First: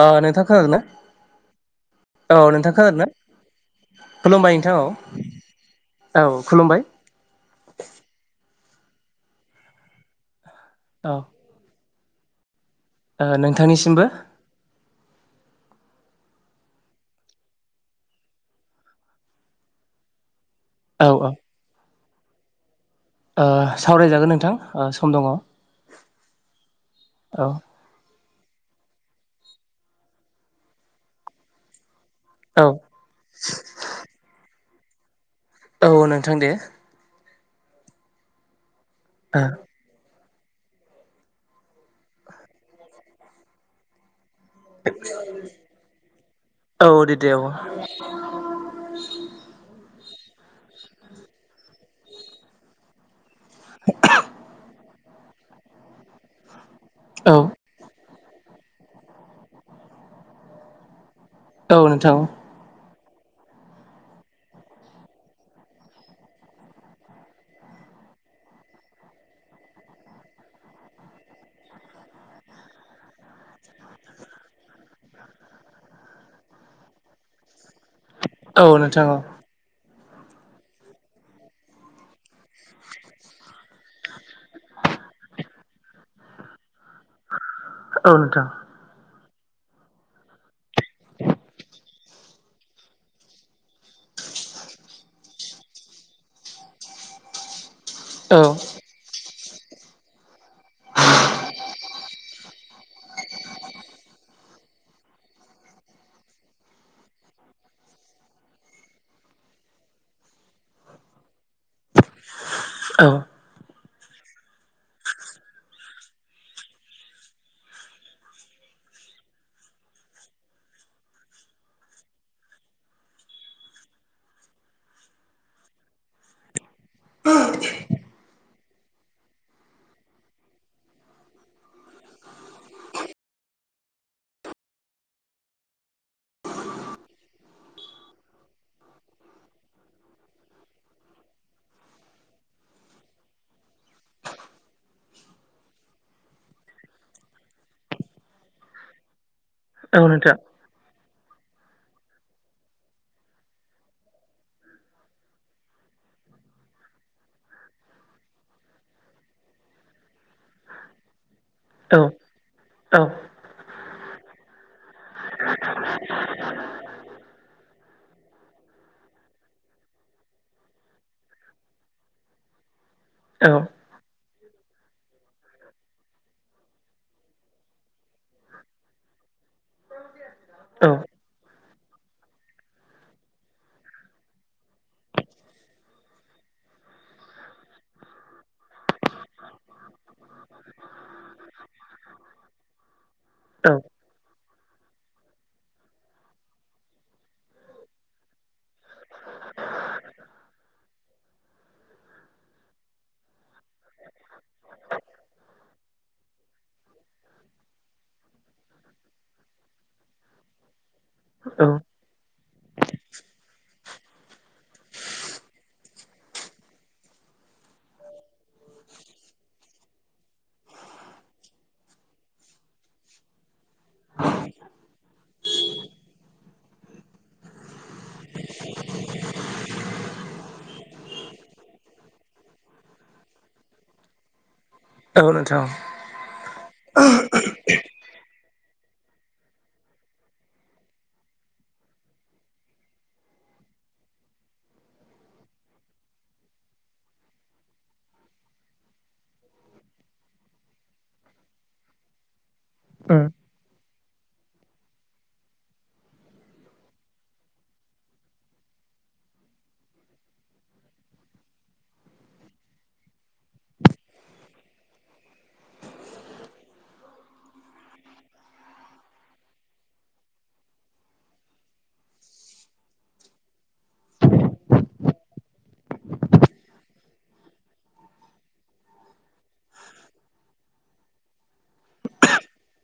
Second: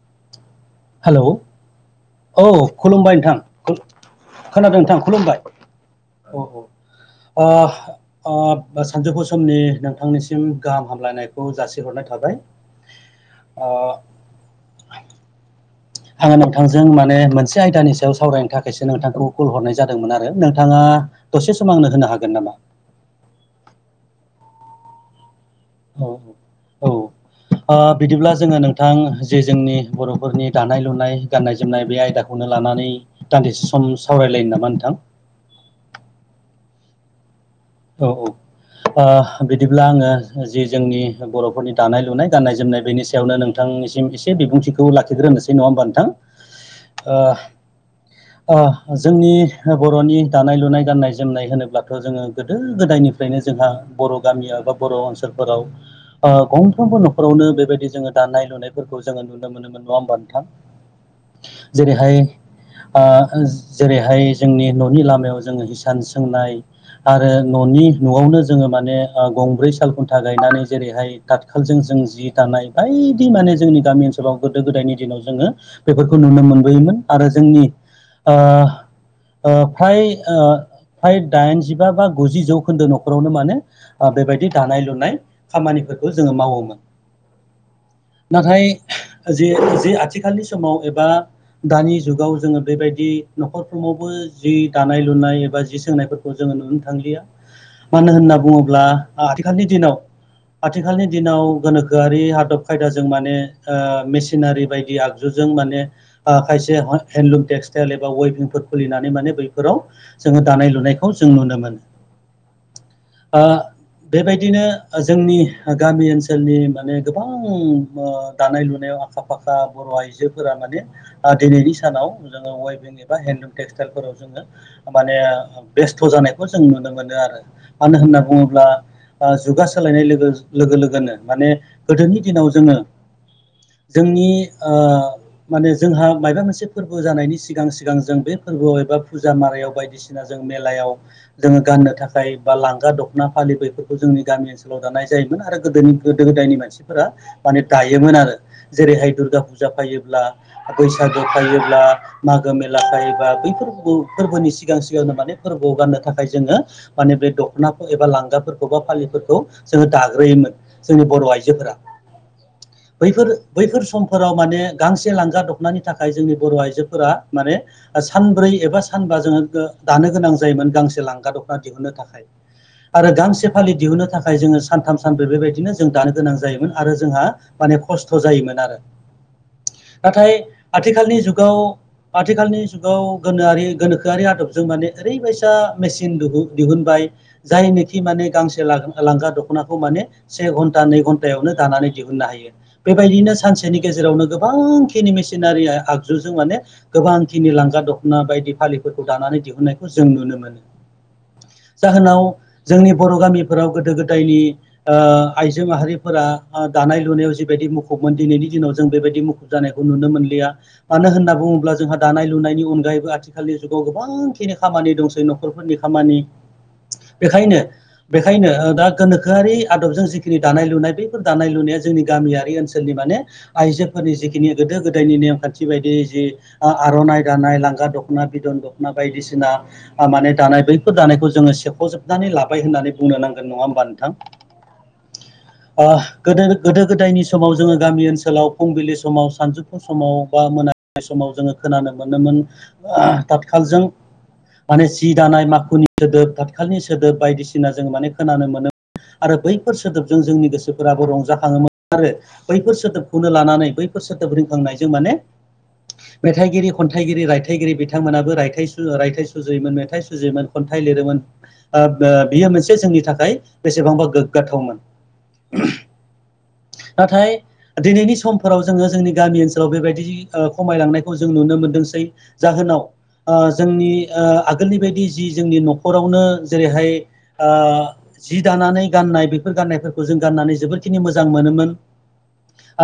आ नोंथां खोनादों ना? हेलौ औ खुलुमबाय नोंथां खुलुमबाय खोनादों औ नोंथां खुलुमबाय औ आ आ ओ सानजौफु समनि नोंथांनिसिम गाहाम औ हामलायनायखौ जासिहरनाय थाबाय। ओ नोंथांनिसिमबो। आङो नोंथांजों माने मोनसे आयदानि सायाव सावरायनो थाखायसो नोंथांखौ कल हरनाय जादोंमोन आरो नोंथां ङा औ औ दसे सम आंनो होनो हागोन नामा? ओ सावरायजागोन नोंथां सम दङ। औ औ औ ओ बिदिब्ला जोङो नोंथां जे जोंनि बर'फोरनि दानाय लुनाय गान्नाय जोमनाय बे आयदाखौ खौनो औ लानानै दान्दिसे सम सावरायलायनो नामा नोंथां? औ नोंथां दे औ औ ओ बिदिब्ला आङो जि जोंनि बर'फोरनि दानाय लुनाय गाननाय जोमनाय बेनि सायावनो नोंथांनिसिम एसे बिबुंथिखौ लाखिग्रोनोसै नङा होमबा नोंथां औ दे दे औ ओ ओ जोंनि बर'नि दानाय लुनाय गाननाय जोमनाय होनोब्लाथ' जोङो गोदो गोदायनिफ्रायनो जोंहा बर' गामियाव बा बर' ओनसोल फोराव ओ गंफ्रोमबो औ न'खरावनो बेबायदि जोङो दानाय लुनायफोरखौ जोङो नुनो मोनोमोन नङा होमबा नोंथां। औ नोंथां जेरैहाय ओ जेरैहाय जोंनि न'नि लामायाव जोङो हिसान सोंनाय आरो न'नि न'आवनो जोङो माने ओ गंब्रै साल खुन्था गायनानै जेरैहाय दाथखालजों जों जि दानाय बायदि माने जोंनि गामि ओनसोलाव गोदो गोदायनि दिनाव जोङो बेफोरखौ नुनो मोनबोयोमोन आरो जोंनि ओ औ नोंथां औ ओ फ्राय ओ फ्राय दाइनजि जिबा बा गुजि जौखोन्दो न'खरावनो माने बेबायदि दानाय लुनाय खामानिफोरखौ जोङो मावोमोन औ नोथां नाथाय जे जे आथिखालनि समाव एबा दानि जुगाव जोङो बेबायदि न'खर समावबो जि दानाय लुनाय एबा जि सोंनायफोरखौ जोङो नुनो थांलिया मानो होनना औ बुङोब्ला आथिखालनि दिनाव आथिखालनि दिनाव गोनोखोआरि आदब खायदाजों माने ओ मेसिनारि बायदि आगजु जों माने ओ खायसे हेनदलूम टेक्सटेल एबा उइबिंफोर खुलिनानै माने बैफोराव जों दानाय लुनायखौ जों नुनो मोनो औ ओ बेबायदिनो जोंनि गामि ओनसोलनि माने गोबां दानाय लुनायाव आखा फाखा बर' आइजोफोरा माने ओ दिनैनि सानाव जोङो वाइबिं एबा हेन्दलुम टेक्सटाइल फोराव जोङो माने बेस्थ' जानायखौ जों नुनो मोनो आरो मानो होनना बुङोब्ला जुगा सोलायनाय लोगो लोगो लोगोनो माने गोदोनि दिनाव जोङो जोंनि ओ माने जोंहा मायोबा मोनसे फोरबो जानायनि सिगां सिगां जों बे फोरबोआव एबा फुजा मारायाव बायदिसिना जों मेलायाव जोङो गाननो थाखाय बा लांगा दख'ना फालि बैफोरखौ जोंनि गामि ओनसोलाव दानाय जायो आरो गोदोनि गोदो गोदायनि मानसिफोरा माने दायोमोन आरो जेरैहाय दुर्गा फुजा औ जाफायोब्ला नोंथां [unintelligible] बैसागु फायोब्ला मागो मेला फायोब्ला बैफोर फोरबोनि सिगां सि नो माने फोरबोआव गाननो थाखाय जोङो माने बे दख'नाखौ एबा लांगाफोरखौ बा फालिफोरखौ जोङो दाग्रोयोमोन जोंनि बर' आइजोफोरा औ औ बैफोर बैफोर समफोराव माने गांसे लांगा दखनानि थाखाय जोंनि बर' आइजोफोरा माने सानब्रै एबा सानबा जोङो दानो गोनां जायोमोन गांसे लांगा दख'ना दिहुननो थाखाय आरो गांसे औ फालि दिहुननो थाखाय जोङो सानथाम सानब्रै बेबायदिनो जों दानो गोनां जायोमोन आरो जोंहा माने खस्थ' जायोमोन आरो नाथाय औ आथिखालनि जुगाव आथिखालनि जुगाव गोनोखोआरि आदब ओरैबायसा मेसिन दिहुनबाय जायनाखि माने गांसे लांगा दखना खौ माने से घनटा नै घनटानि गेजेराव दानानै दिहुननो हायो बेबायदिनो सानसेनि गेजेरावनो गोबां गोबांनि मेसिनारि आगजुजों माने गोबांखिनि लांगा दखना बायदि फालिफोरखौ दानानै दिहुननायखौ जों नुनो मोनो। जाहोनाव जोंनि बर' गामिफोराव गोदो गोदायनि आइजो माहारिफोरा दानाय लुनायाव जिबायदि मुखुबमोन दिनैनि दिनाव जों बेबायदि मुुब जानायखौ नुनो मोनलिया मानो होनना औ बुङोब्ला जोंहा दानाय लुनायनि अनगायैबो आथिखालनि जुगाव गोबां बेखिनि खामानि दंसै न'खरफोरनि खामानि बेखायनो बेखायनो दा गोनोखोआरि आदबजों जिखिनि दानाय लुनाय बैफोर दानाय लुनाया जोंनि गामियारि ओनसोलनि माने आइजोफोरनि जिखिनि गोदो गोदायनि नेमखान्थि बायदि जि आर'नाइ दानाय लांगा दख'ना बिदन दख'ना बायदिसिना माने दानाय बैफोर दानायखौ जोङो सेख'जोबनानै लाबाय होननानै बुंनो नांगोन नङा होमबा? नोंथां औ नोंथां अ गोदो गोदो गोदायनि समाव जोङो गामि ओनसोलाव फुंबिलि समाव सानजौफु समाव बा मोनाबिलि समाव जोङो खोनानो मोनोमोन ओ तातखालजों माने जि दानाय माखुनि सोदोब थाथखालनि सोदोब बायदिसिना जों माने खोनानो मोनो आरो बैफोर सोदोबजों जोंनि गोसोफोराबो रंजाखाङोमोन आरो बैफोर उम सोदोबखौनो लानानै बैफोर सोदोब रोंखांनायजों माने मेथाइगिरि खन्थाइगिरि रायथाइगिरि बिथांमोनाबो रायथाइ रायथाइ सुजुयोमोन मेथाइ सुजुयोमोन खन्थाइ लिरोमोन बेयो मोनसे ओ जोंनि थाखाय बेसेबांबा गोग्गाथावमोन। नाथाय दिनैनि समफोराव जोङो जोंनि गामि ओनसोलाव बेबायदि खमायलांनायखौ जों नुनो मोनो। दोंसै जाहोनाव ओ जोंनि ओ आगोलनि बायदि जि जोंनि न'खरावनो जेरैहाय ओ जि दानानै गाननाय बेफोर गाननायफोरखौ जों गाननानै जोबोरखिनि मोजां मोनोमोन।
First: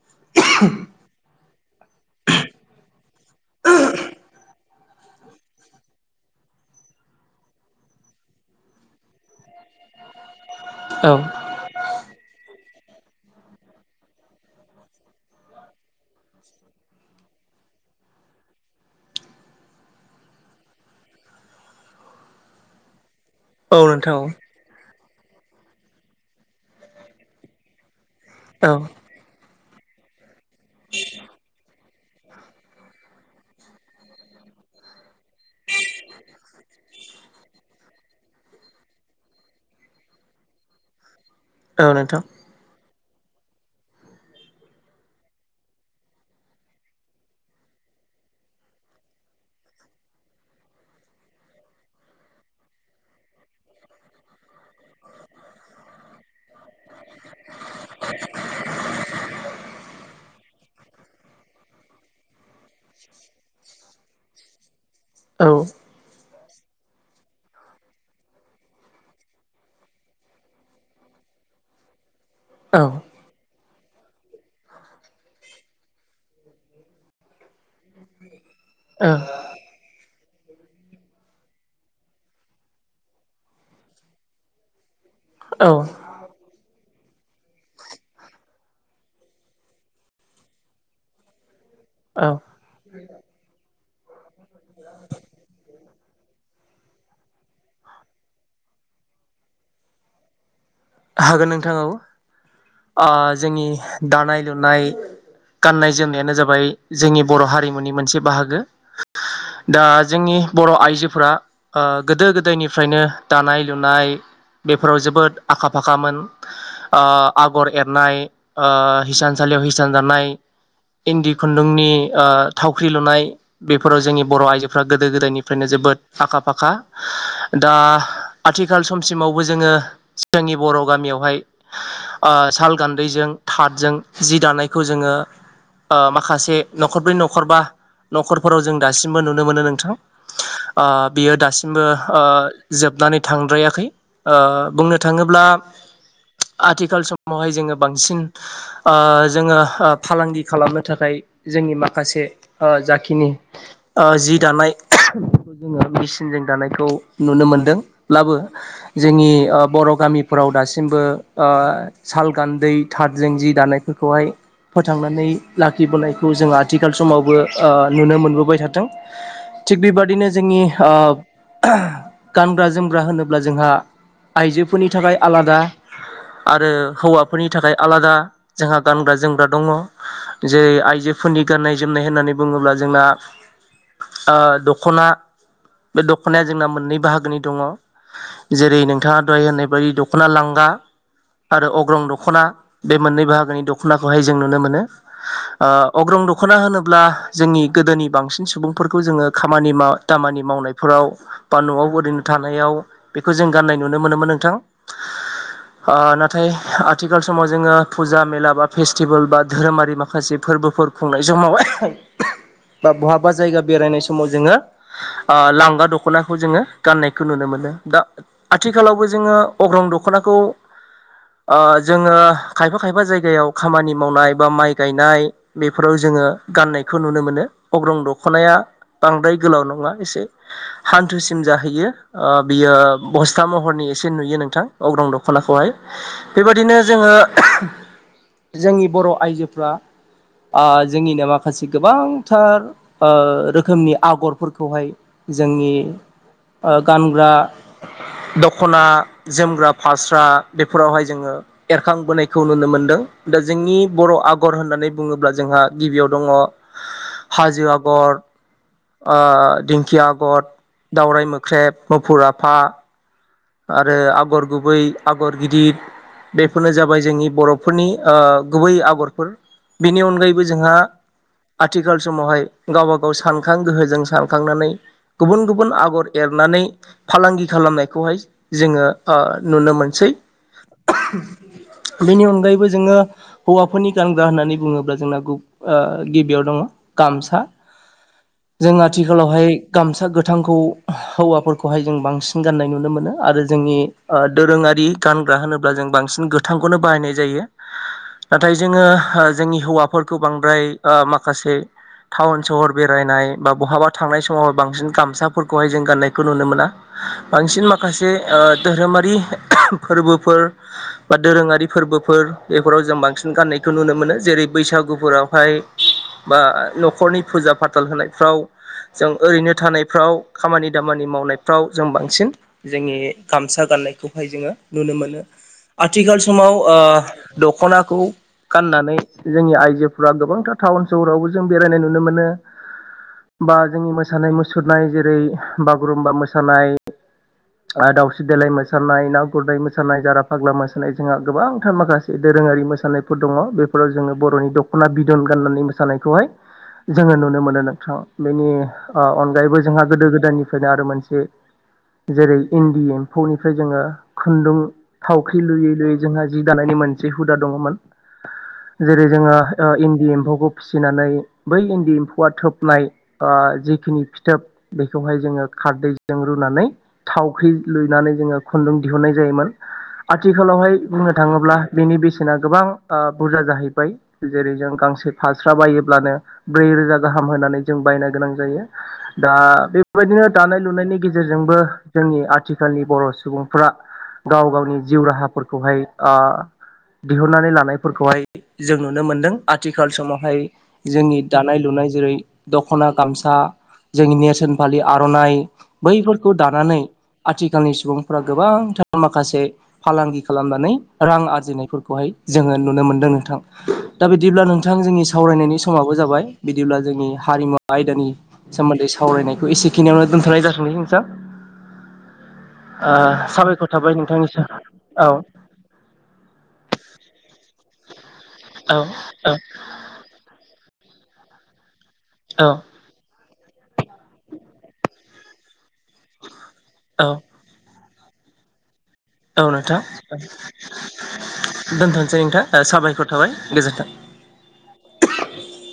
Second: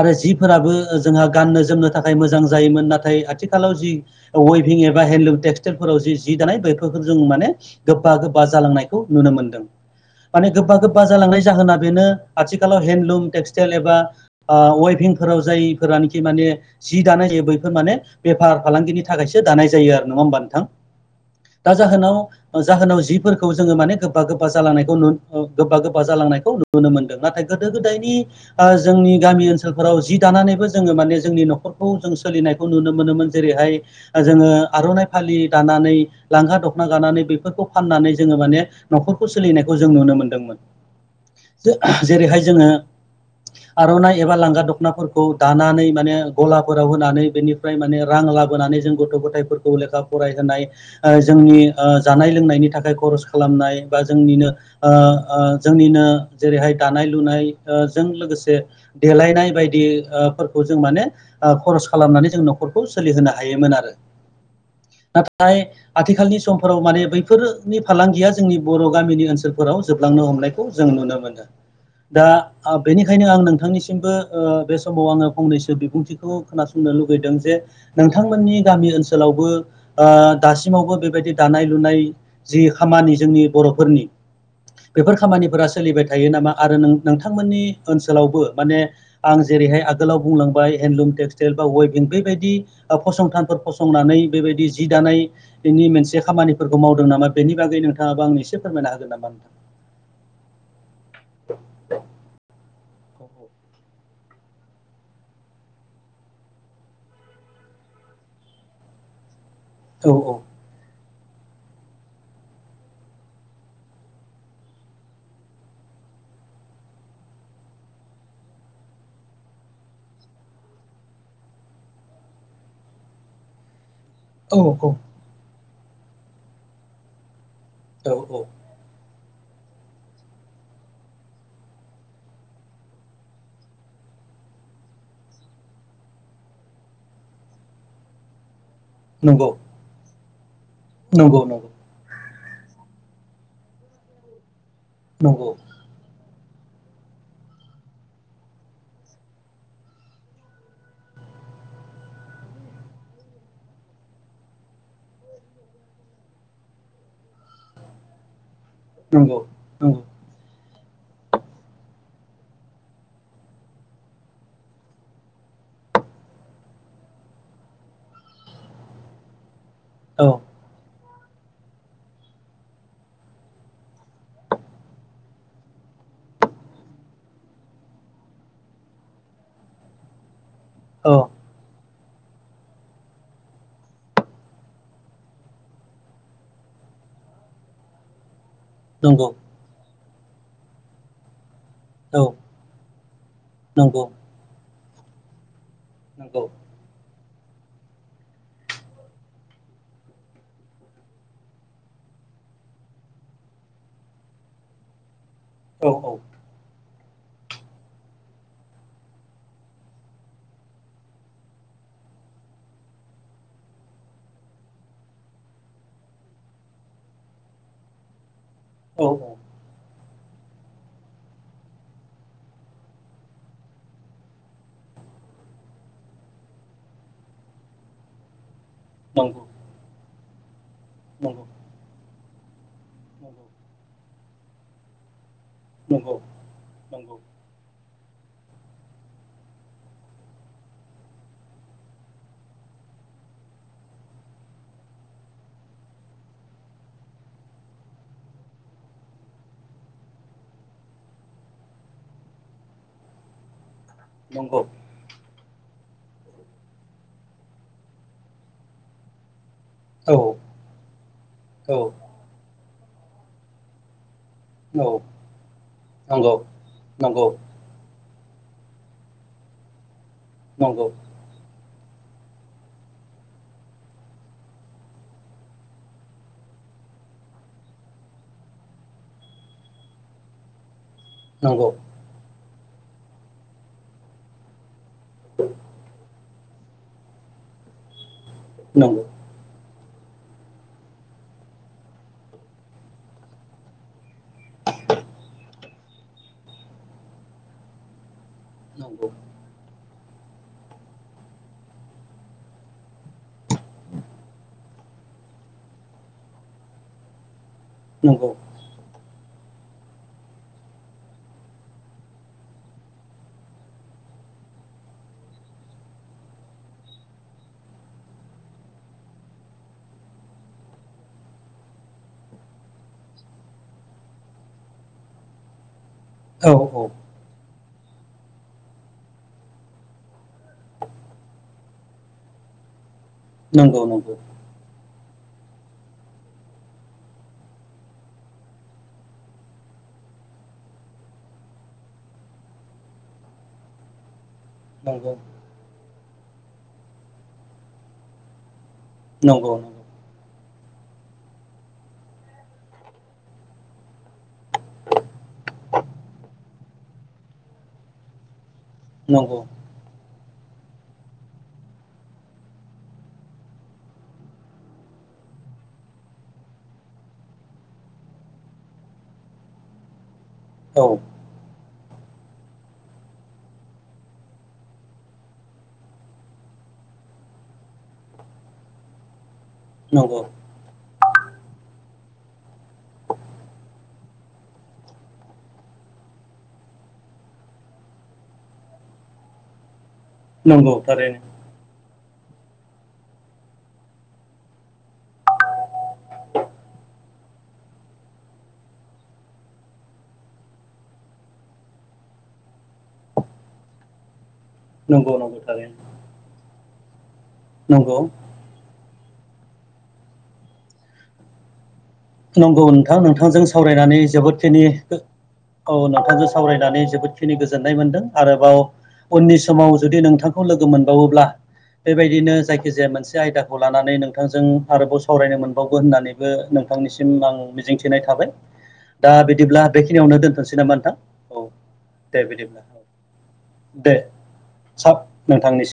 आरो जिफोराबो जोंहा गाननो जोमनो थाखाय मोजां जायोमोन नाथाय आथिखालाव जि वे भिं एबा हेलुम टेक्सटलफोराव जि जि दानाय बेफोरखौ जों माने गोबा गोबा जालांनायखौ नुनो मोन्दों। माने गोबा गोबा औ जालांनाय जाहोना बेनो आथिखालाव हेन्दलुम टेक्स टाइल एबा ओ वेभिंफोराव जायफोरानोखि माने जि दानाय जायो बैफोर माने बेफार फालांगिनि थाखायसो दानाय जायो आरो नङा होमबा नोंथां? दा जाहोनाव जाहोनाव जिस फोर खौ जोङो औ माने नोंथां गोबबा गोबबा जालांनायखौ नु गोबबा गोबबा जालांनायखौ नुनो मोनदों नाथाय गोदो-गोदायनि ओ औ जोंनि गामि ओनसोलफोराव जि दानानैबो जोङो माने जोंनि न'खर जों सोलिनायखौ नुनो मोनोमोन जेरैहाय जोङो आर'नाइ फालि दानानै लांगा दख खना गानानै बेफोरखौ फाननानै जोङो माने न'खरखौ सोलिनायखौ जों नुनो औ मोनदोंमोन। नोंथां जेरैहाय जोङो आर'नाइ एबा लांगा दख'नाफोरखौ दानानै माने ग'लाफोराव होनानै बेनिफ्राय माने रां लाबोनानै जों गथ' गथायफोरखौ लेखा फरायहोनाय ओ जोंनि ओ जानाय-लोंनायनि थाखाय खर'स खा खालामनाय बा जोंनिनो ओ ओ जोंनिनो जेरैहाय दानाय-लुनाय ओ जों लोगोसे देलायनाय बायदि ओ फो जों माने ओ खर'स खालामनानै जों न'खरखौ सोलिहोनो हायोमोन आरो औ नाथाय आथिखालनि समफोराव माने बैफोरनि फालांगिया जोंनि बर' गामिनि ओनसोलफोराव जोबलांनो हमनायखौ जों नुनो मोनो। दा औ बेनिखायनो आं नोंथांनि मबो ओ बे समाव आङो फंनैसो बिबुंथिखौ खोनासंनो लुगैदों जे नोंथांमोननि गामि ओनसोलावबो ओ दासिमावबो बेबायदि दानाय-लुनाय जि खामानि जोंनि बर'फोरनि बेफोर खामानिफोरा औ सोलिबाय थायो नामा आरो नों बिथांमोननि ओनसोलावबो माने आं जेरैहाय आगोलाव बुंलांबाय हेन्दलुम टेक्सटाइल वेबिं औ बेबायदि फसंथानफोर फसंनानै बेबायदि जि दानायनि मोनसे खामानिफोरखौ मावदों नामा बेनि बागै नोंथाङाबो आंनो इसे फोरमायना होगोन नामा? हागोन गाननाय-जोमनायानो जाबाय जोंनि बर' हारिमुनि मोनसे बाहागो दा औ जोंनि औ बर' आइजो फोरा आखा-फाखामोन ओ आगर एरनाय ओ हिसानसालियाव हिसान दानाय इन्दि खुन्दुंनि ओ थावख्रि लुनाय बे फोराव जोंनि बर' आइजोफ्रा गोदो-गोदायनिफ्रायनो जोबोद आखा-फाखा दा औ औ आथिखाल समसिमावबो जोङो जोंनि बर' गामियावहाय ओ साल गान्दैजों थादजों जि दानायखौ जोङो ओ माखासे न'खरब्रै न'खरबा न'खरफोराव जों दासिमबो नुनो नंगौ मोनो नोंथां ओ बियो नंगौ नंगौ दासिमबो जोबनानै थांद्रायाखै ओ बुंनो थाङोब्ला नंगौ आथिखाल समावहाय जोङो बांसिन ओ जोङो फालांगि खालामनो थाखाय जोंनि माखासे ओ जाखिनि ओ जि दानाय जोङो मिचिनजों दानायखौ नुनो मोनदोंब्लाबो जोंनि नंगौ ओ बर' नंगौ औ दासिमबो ओ साल गान्दै थादजों जि दानायफोरखौहाय फोथांनानै लाखिबोनायखौ जों आथिखाल समावबो ओ नुनो मोनबोबाय थादों थिग औ बेबादिनो जोंनि ओ गानग्रा-जोमग्रा होनोब्ला जोंहा आइजोफोरनि थाखाय आलादा आरो हौवाफोरनि थाखाय आलादा जोंहा गानग्रा-जोमग्रा दङ' जेरै औ आइजोफोरनि गाननाय-जोमनाय होननानै बुङोब्ला जोंना ओ दख'ना बे दख'नाया जोंना मोननै बाहागोनि दङ' जेरै नोंथाङा नंगौ दहाय होननाय बायदि दख'ना लांगा आरो अग्रं औ दख'ना बे मोननै बाहागोनि नंगौ दख'नाखौहाय जों नुनो मोनो ओ अग्रं नंगौ दख'ना होनोब्ला जोंनि गोदोनि बांसिन सुबुंफोरखौ जोङो खामानि दामानि मावनायफोराव बा न'आव ओरैनो थानाय थानायानायाव बेखौ जों गाननाय नुनो मोनोमोन नोंथां औ ओ औ नाथाय आ आथिखाल समाव जोङो फुजा मेला बा फेस्टिभेल बा धोरोमारि माखासे फोरबोफोर खुंनाय समावहाय बा बहाबा जायगा बेरायनाय समाव जोङो लांगा दख'नाखौ जोङो गाननायखौ नुनो मोनो दा औ आथिखालावबो जोङो अग्रं दख'नाखौ जोङो खायफा खायफा जायगायाव खामानि मावनाय बा माइ गायनाय बेफोराव जों जोङो गाननायखौ नुनो मोनो अग्रं दख'नाया बांद्राय नंगौ गोलाव नङा एसे नंगौ हान्थुसिम जाहैयो ओ बियो बस्था महरनि एसे नुयो नोंथां अग्रं दख ख'नाखौहाय नंगौ बेबादिनो जोङो जोंनि बर' आइजोफ्रा ओ जोंनिनो माखासे गोबांथार ओ रोखोमनि आगरफोरखौहाय जोंनि ओ गानग्रा दख'ना जोमग्रा फास्रा बेफोरावहाय जोङो एरखांबोनायखौ नुनो मोनदों दा जोंनि बर' नंगौ आगर होननानै बुङोब्ला जोंहा गिबियाव दङ हाजो आगर आ दिंखिया औ आगर दावराय मोख्रेब औ मुफुर आफा आरो आगर गुबै औ आगर गिदिर नंगौ बेफोरनो जाबाय नंगौ जोंनि बर'फोरनि ओ गुबै आगरफोर बेनि अनगायैबो जोंहा नंगौ आथिखाल समावहाय गावबा गाव सानखां गोहोजों सानखांनानै गुबुन गुबुन आगर एरनानै फालांगि खालामनायखौहाय जोङो ओ नुनो मोनसै नंगौ बेनि अनगायैबो जोङो हौवाफोरनि गानग्रा होननानै बुङोब्ला जोंना गुब बेयाव दङ गामसा जों नंगौ आथिखालावहाय गामसा गोथांखौ हौवाफोरखौहाय जों बांसिन गाननाय नुनो मोनो। आरो जोंनि ओ दोरोङारि गानग्रा होनोब्ला जों बांसिन गोथांखौनो बाहायनाय जायो। [inaudible] नाथाय जोङो नंगौ जोंनि हौवाफोरखौ बांद्राय ओ माखासे टाउन सहर बेरायनाय बा बहाबा थांनाय समाव बांसिन गामसाफोरखौहाय जों गाननायखौ नुनो मोना। बांसिन माखासे नंगौ ओ धोरोमारि फोरबोफोर बा दोरोङारि फोरबोफोर बेफोराव जों बांसिन गाननायखौ नुनो मोनो जेरै बैसागुफोरावहाय बा न'खरनि फुजा फाथाल होनायफ्राव जों ओरैनो थानायफ्राव खामानि दामानि नि मावनायफ्राव जों बांसिन जोंनि गामसा गाननायखौहाय जोङो नुनो मोनो। आथिखाल औ समाव ओ औ दख'ना खौ गाननानै जोंनि आइजोफ्रा गोबांथार टाउन सहरावबो जों बेरायनाय नुनो मोनो। [inaudible] बा जोंनि नंगौ मोसानाय मुसुरनाय जेरै बागुरुम्बा मोसानाय दाउस्रि देलाय मोसानाय ना गुरनाय मोसानाय जारा फाग्ला मोसानाय जोंहा गोबांथार माखासे दोरोङारि मोसानायफोर दङ बेफोराव जोङो बर'नि दख दख'ना नंगौ बिदन गाननानै मोसानायखौहाय जोङो नुनो मोनो नोंथां बेनि ओ नंगौ नंगौ अनगायैबो जोंहा गोदो गोदायनिफ्रायनो आरो मोनसे जेरै इन्दि एम्फौनिफ्राय जोङो खुन्दुं थावख्रि लुयै लुयै जोंहा जि दानायनि मोनसे हुदा दङ मोन [inaudible] जेरै जोङो ओ इन्दि एम्फौ फिसिनानै बै इन्दि एम्फौआ थोबनाय ओ जिखिनि फिथोब बेखौहाय जोङो खारदैजों रुनानै थावख्रि लुनानै जोङो खुन्दुं दिहुननाय जायोमोन। आथिखालावहाय औ बुंनो थाङोब्ला बेनि बेसेना गोबां ओ बुरजा जाहैबाय जेरै जों गां फास्रा बायोब्लानो ब्रै रोजा गाहाम होनानै जों बायनो गोनां जायो। दा नंगौ बेबायदिनो दानाय लुनायनि गेजेरजोंबो जोंनि आथिखालनि बर' सुबुंफ्रा गाव गावनि जिउ राहाफोरखौहाय ओ दिहुननानै लानायफोरखौहाय जों नुनो मोनदों आथि आथिखाल समावहाय नंगौ थारैनो जोंनि दानाय लुनाय जेरै दख'ना गामसा जोंनि नेरसोन फालि आर'नाइ बैफोरखौ दानानै आथिखालनि सुबुंफोरा गोबांथार माखासे फालांगि खालामनानै रां आरजिनायफोरखौ जोङो नुनो मोनदों नोंथां दा बिदिब्ला नोंथां जोंनि नंगौ नंगौ सावरायनायनि थारैनो समाबो जाबाय बिदिब्ला जोंनि हारिमु नंगौ आयदानि सोमोन्दै सावरायनायखौ एसेखिनियावनो दोनथ'नाय जाथोंसै नोंथां। नंगौ नोंथां ओ नोंथांजों साबायखर थाबाय सावरायनानै नोंथांनिसिम जोबोदखिनि औ औ नोंथांजों सावरायनानै जोबोद खिनि गो जोननाय मोनदों आरोबाव औ उननि समाव जुदि नोंथांखौ लोगो मोनबावोब्ला बेबायदिनो औ जायखिजाया मोनसे आयदाखौ लानानै नोंथांजों आरोबाव सावरायनो मोनबावगोन होननानैबो नों औ थांनिसिम आं मिजिंथिनाय थाबाय दा औ बिदिब्ला बेखिनियावनो दोनथोंसै नामा नोंथां औ। दोन्थ'सै दे नोंथां ओ साबायखर थाबाय गोजोन्थों। सा नोंथांनि